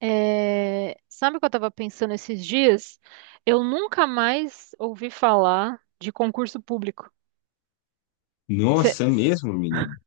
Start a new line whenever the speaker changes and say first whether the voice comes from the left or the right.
right: É, sabe o que eu estava pensando esses dias? Eu nunca mais ouvi falar de concurso público. Você
left: Nossa, é mesmo, menino.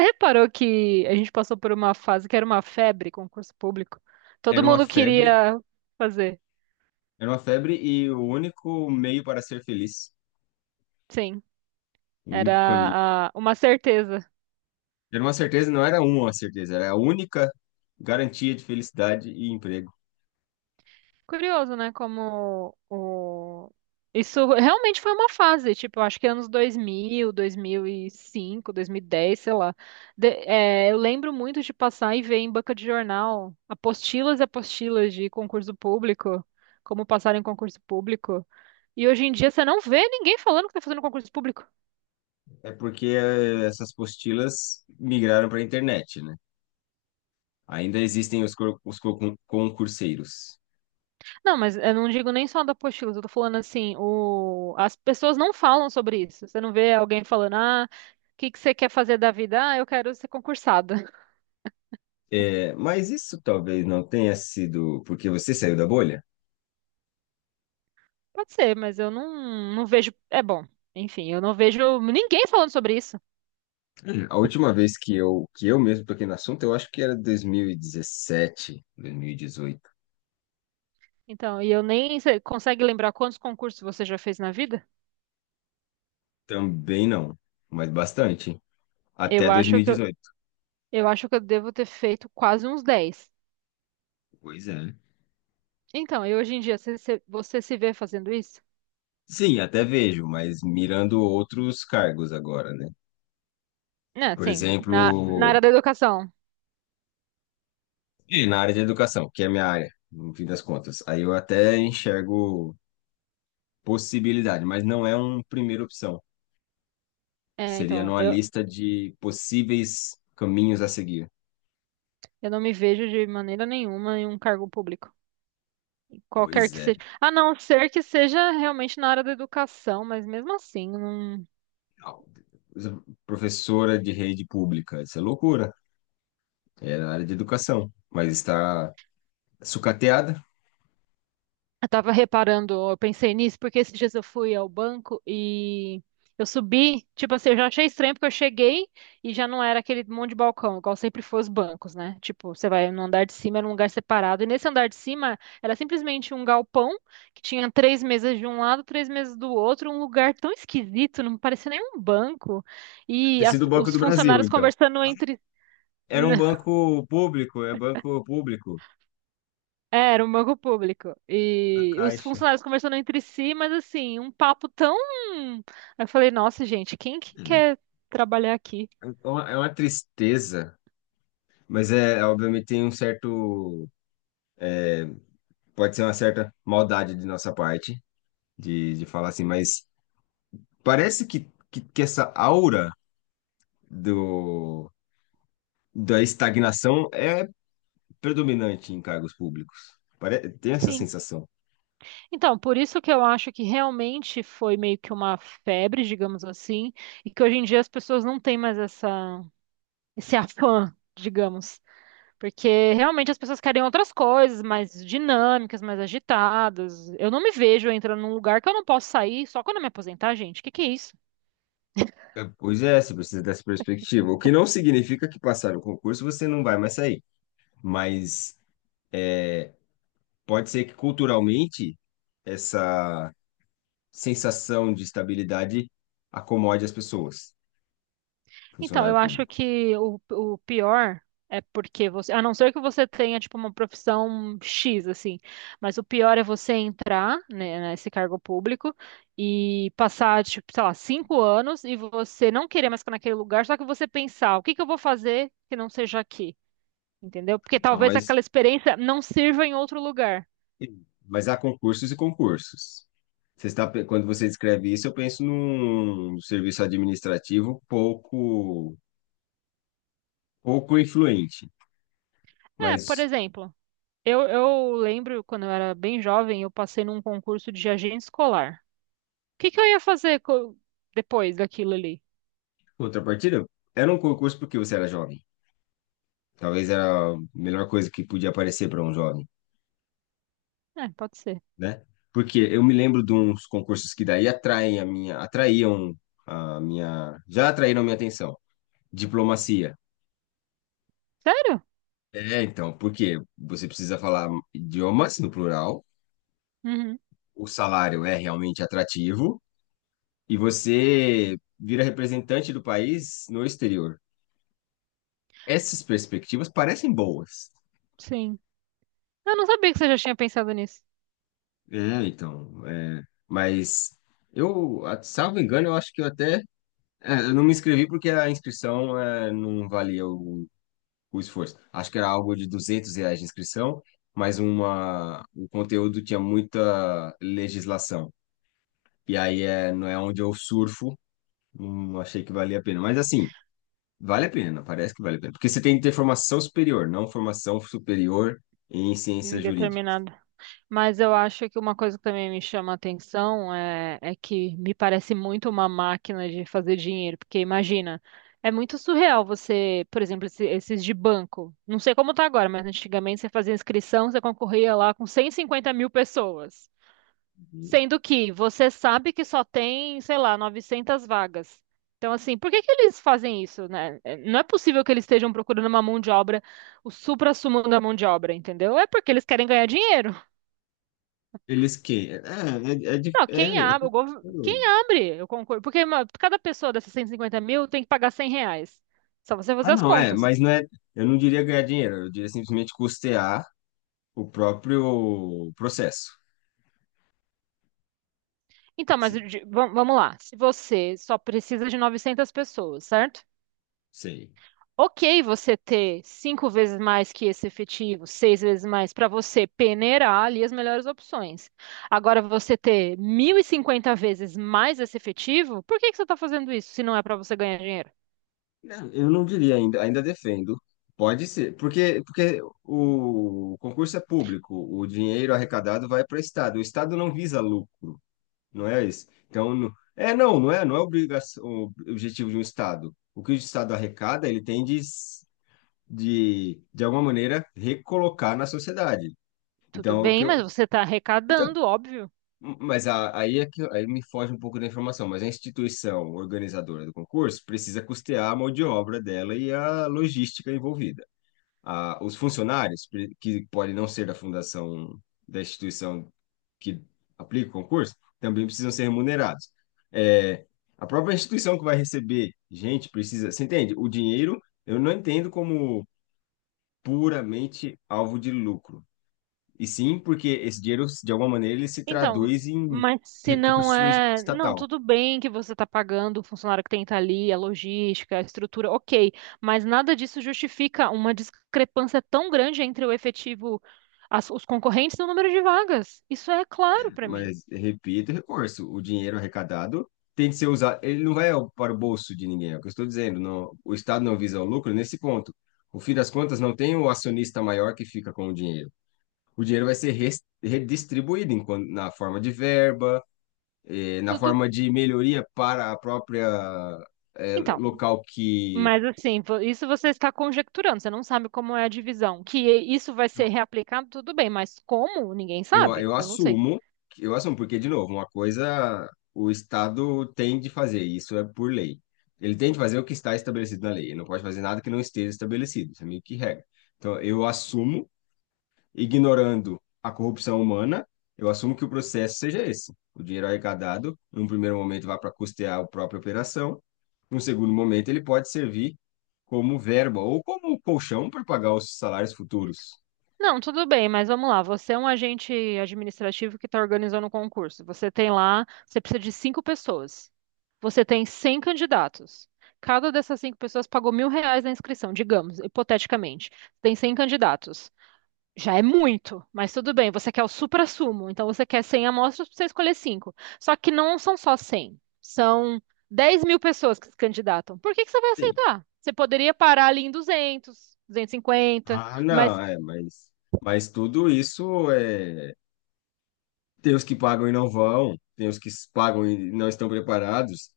right: reparou que a gente passou por uma fase que era uma febre, concurso público? Todo
left: Era uma
right: mundo
left: febre,
right: queria fazer.
left: era uma febre e o único meio para ser feliz,
right: Sim,
left: o único caminho.
right: era uma certeza.
left: Era uma certeza, não era uma certeza, era a única garantia de felicidade e emprego.
right: Curioso, né? Como isso realmente foi uma fase, tipo, eu acho que anos dois mil, mil e cinco, 2010, sei lá. É, eu lembro muito de passar e ver em banca de jornal apostilas e apostilas de concurso público, como passar em concurso público. E hoje em dia você não vê ninguém falando que tá fazendo concurso público.
left: É porque essas apostilas migraram para a internet, né? Ainda existem os, concurseiros.
right: Não, mas eu não digo nem só da apostila, eu tô falando assim, as pessoas não falam sobre isso. Você não vê alguém falando, ah, o que que você quer fazer da vida? Ah, eu quero ser concursada.
left: É, mas isso talvez não tenha sido porque você saiu da bolha.
right: Pode ser, mas eu não vejo. É bom, enfim, eu não vejo ninguém falando sobre isso.
left: Hum. A última vez que eu mesmo toquei no assunto, eu acho que era 2017, 2018.
right: Então, e eu nem. Você consegue lembrar quantos concursos você já fez na vida?
left: Também não, mas bastante. Até
right: Eu
left: dois
right: acho
left: mil e
right: que eu,
left: dezoito.
right: eu acho que eu devo ter feito quase uns 10.
left: Pois é.
right: Então, e hoje em dia, você se vê fazendo isso?
left: Sim, até vejo, mas mirando outros cargos agora, né?
right: Né,
left: Por
right: sim, na
left: exemplo,
right: área da educação.
left: é, na área de educação, que é a minha área, no fim das contas. Aí eu até enxergo possibilidade, mas não é uma primeira opção.
right: É,
left: Seria
right: então,
left: numa
right: eu,
left: lista de possíveis caminhos a seguir.
right: Eu não me vejo de maneira nenhuma em um cargo público, qualquer
left: Pois
right: que
left: é.
right: seja. A não ser que seja realmente na área da educação, mas mesmo assim, não.
left: Au. Professora de rede pública, isso é loucura. É na área de educação, mas está sucateada.
right: Eu tava reparando, eu pensei nisso, porque esses dias eu fui ao banco e eu subi, tipo assim, eu já achei estranho porque eu cheguei e já não era aquele monte de balcão, igual sempre foi os bancos, né? Tipo, você vai no andar de cima, era um lugar separado. E nesse andar de cima era simplesmente um galpão que tinha três mesas de um lado, três mesas do outro, um lugar tão esquisito, não parecia nem um banco. E
left: Ter sido o Banco
right: os
left: do Brasil,
right: funcionários
left: então.
right: conversando entre.
left: Era um banco público, é banco público,
right: É, era um banco público.
left: a
right: E os
left: Caixa.
right: funcionários conversando entre si, mas assim, um papo tão. Aí eu falei, nossa, gente, quem que quer trabalhar aqui?
left: É uma tristeza, mas é, obviamente tem um certo, pode ser uma certa maldade de nossa parte, de falar assim, mas parece que essa aura do, da estagnação é predominante em cargos públicos. Pare, tem essa
right: Sim.
left: sensação.
right: Então, por isso que eu acho que realmente foi meio que uma febre, digamos assim, e que hoje em dia as pessoas não têm mais essa, esse afã, digamos. Porque realmente as pessoas querem outras coisas, mais dinâmicas, mais agitadas. Eu não me vejo entrando num lugar que eu não posso sair só quando eu me aposentar, gente. O que que é isso?
left: É, pois é, você precisa dessa perspectiva, o que não significa que passar o concurso você não vai mais sair, mas é, pode ser que culturalmente essa sensação de estabilidade acomode as pessoas,
right: Então, eu
left: funcionário
right: acho
left: público.
right: que o pior é porque você, a não ser que você tenha tipo uma profissão X assim, mas o pior é você entrar, né, nesse cargo público e passar tipo, sei lá, 5 anos e você não querer mais ficar naquele lugar, só que você pensar, o que que eu vou fazer que não seja aqui, entendeu? Porque
left: Então,
right: talvez aquela experiência não sirva em outro lugar.
left: mas há concursos e concursos. Você está, quando você descreve isso, eu penso num serviço administrativo pouco, pouco influente.
right: É, por
left: Mas,
right: exemplo, eu lembro quando eu era bem jovem, eu passei num concurso de agente escolar. Que eu ia fazer depois daquilo ali?
left: contrapartida, era um concurso porque você era jovem. Talvez era a melhor coisa que podia aparecer para um jovem.
right: É, pode ser.
left: Né? Porque eu me lembro de uns concursos que daí atraem a minha, atraíam a minha, já atraíram a minha atenção. Diplomacia.
right: Sério?
left: É, então, porque você precisa falar idiomas no plural,
right: Uhum,
left: o salário é realmente atrativo e você vira representante do país no exterior. Essas perspectivas parecem boas.
right: sim. Eu não sabia que você já tinha pensado nisso.
left: É, então, é, mas eu, salvo engano, eu acho que eu até, é, eu não me inscrevi porque a inscrição é, não valia o esforço. Acho que era algo de 200 reais de inscrição, mas uma, o conteúdo tinha muita legislação. E aí é, não é onde eu surfo, não achei que valia a pena. Mas assim, vale a pena, parece que vale a pena. Porque você tem que ter formação superior, não formação superior em
right: Em
left: ciência jurídica.
right: determinado. Mas eu acho que uma coisa que também me chama a atenção é que me parece muito uma máquina de fazer dinheiro. Porque imagina, é muito surreal você, por exemplo, esses de banco. Não sei como tá agora, mas antigamente você fazia inscrição, você concorria lá com 150.000 pessoas. Sendo que você sabe que só tem, sei lá, 900 vagas. Então, assim, por que que eles fazem isso, né? É, não é possível que eles estejam procurando uma mão de obra, o suprassumo da mão de obra, entendeu? É porque eles querem ganhar dinheiro.
left: Eles que... É, é, é,
right: Não,
left: é,
right: quem
left: é
right: abre, quem
left: curioso.
right: abre, eu concordo. Porque cada pessoa dessas 150 mil tem que pagar R$ 100. Só você fazer
left: Ah,
right: as
left: não, é,
right: contas.
left: mas não é... Eu não diria ganhar dinheiro, eu diria simplesmente custear o próprio processo.
right: Então, mas
left: Sim,
right: vamos lá. Se você só precisa de 900 pessoas, certo?
left: sei.
right: Ok você ter cinco vezes mais que esse efetivo, seis vezes mais, para você peneirar ali as melhores opções. Agora, você ter 1.050 vezes mais esse efetivo, por que que você está fazendo isso se não é para você ganhar dinheiro?
left: Não, eu não diria ainda, ainda defendo. Pode ser, porque, porque o concurso é público, o dinheiro arrecadado vai para o Estado. O Estado não visa lucro, não é isso? Então, é não, não é, não é obrigação, o objetivo de um Estado. O que o Estado arrecada, ele tem de, de alguma maneira, recolocar na sociedade.
right: Tudo
left: Então, o
right: bem,
left: que
right: mas
left: eu,
right: você está
left: então,
right: arrecadando, óbvio.
left: mas aí é que aí me foge um pouco da informação, mas a instituição organizadora do concurso precisa custear a mão de obra dela e a logística envolvida. Os funcionários, que podem não ser da fundação da instituição que aplica o concurso, também precisam ser remunerados. É, a própria instituição que vai receber gente precisa. Você entende? O dinheiro eu não entendo como puramente alvo de lucro. E sim, porque esse dinheiro, de alguma maneira, ele se
right: Então,
left: traduz em
right: mas se não
left: recurso
right: é. Não,
left: estatal.
right: tudo bem que você está pagando o funcionário que tem que estar ali, a logística, a estrutura, ok. Mas nada disso justifica uma discrepância tão grande entre o efetivo, os concorrentes e o número de vagas. Isso é claro para mim.
left: Mas, repito, recurso. O dinheiro arrecadado tem de ser usado. Ele não para o bolso de ninguém, é o que eu estou dizendo. Não, o Estado não visa o lucro nesse ponto. No fim das contas, não tem o acionista maior que fica com o dinheiro. O dinheiro vai ser redistribuído em na forma de verba, na
right: Tudo.
left: forma de melhoria para a própria,
right: Então,
left: local que
right: mas assim, isso você está conjecturando, você não sabe como é a divisão. Que isso vai ser reaplicado, tudo bem, mas como? Ninguém
left: Eu,
right: sabe.
left: eu
right: Eu não sei.
left: assumo, eu assumo, porque, de novo, uma coisa o Estado tem de fazer, e isso é por lei. Ele tem de fazer o que está estabelecido na lei, ele não pode fazer nada que não esteja estabelecido, isso é meio que regra. Então, eu assumo, ignorando a corrupção humana, eu assumo que o processo seja esse. O dinheiro arrecadado, num primeiro momento, vai para custear a própria operação, num segundo momento, ele pode servir como verba ou como colchão para pagar os salários futuros.
right: Não, tudo bem, mas vamos lá. Você é um agente administrativo que está organizando um concurso. Você tem lá, você precisa de cinco pessoas. Você tem 100 candidatos. Cada dessas cinco pessoas pagou R$ 1.000 na inscrição, digamos, hipoteticamente. Tem 100 candidatos. Já é muito, mas tudo bem. Você quer o supra-sumo, então você quer 100 amostras para você escolher cinco. Só que não são só 100. São 10.000 pessoas que se candidatam. Por que que você vai
left: Sim.
right: aceitar? Você poderia parar ali em 200, 250,
left: Ah, não,
right: Mas
left: é, mas tudo isso é. Tem os que pagam e não vão, tem os que pagam e não estão preparados.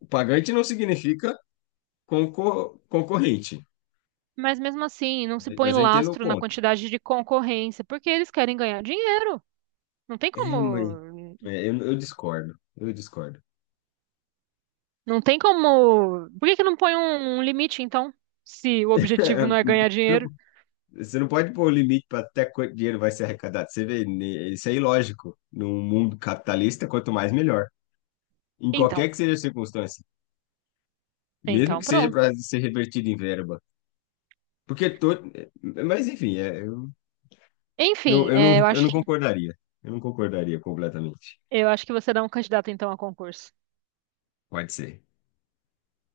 left: O pagante não significa concorrente,
right: Mas mesmo assim, não se põe
left: mas eu entendo o
right: lastro na
left: ponto.
right: quantidade de concorrência, porque eles querem ganhar dinheiro. Não tem
left: É, mas
right: como,
left: é, eu discordo, eu discordo.
right: não tem como. Por que que não põe um limite, então? Se o objetivo não é ganhar
left: Você
right: dinheiro?
left: não, você não pode pôr o limite para até quanto dinheiro vai ser arrecadado. Você vê, né, isso é ilógico. Num mundo capitalista, quanto mais, melhor. Em
right: Então,
left: qualquer que seja a circunstância, mesmo
right: então
left: que seja
right: pronto.
left: para ser revertido em verba. Porque todo. Mas enfim, é, eu, não,
right: Enfim,
left: eu,
right: é,
left: não,
right: eu
left: eu
right: acho
left: não
right: que
left: concordaria. Eu não concordaria completamente.
right: eu acho que você dá um candidato então a concurso.
left: Pode ser.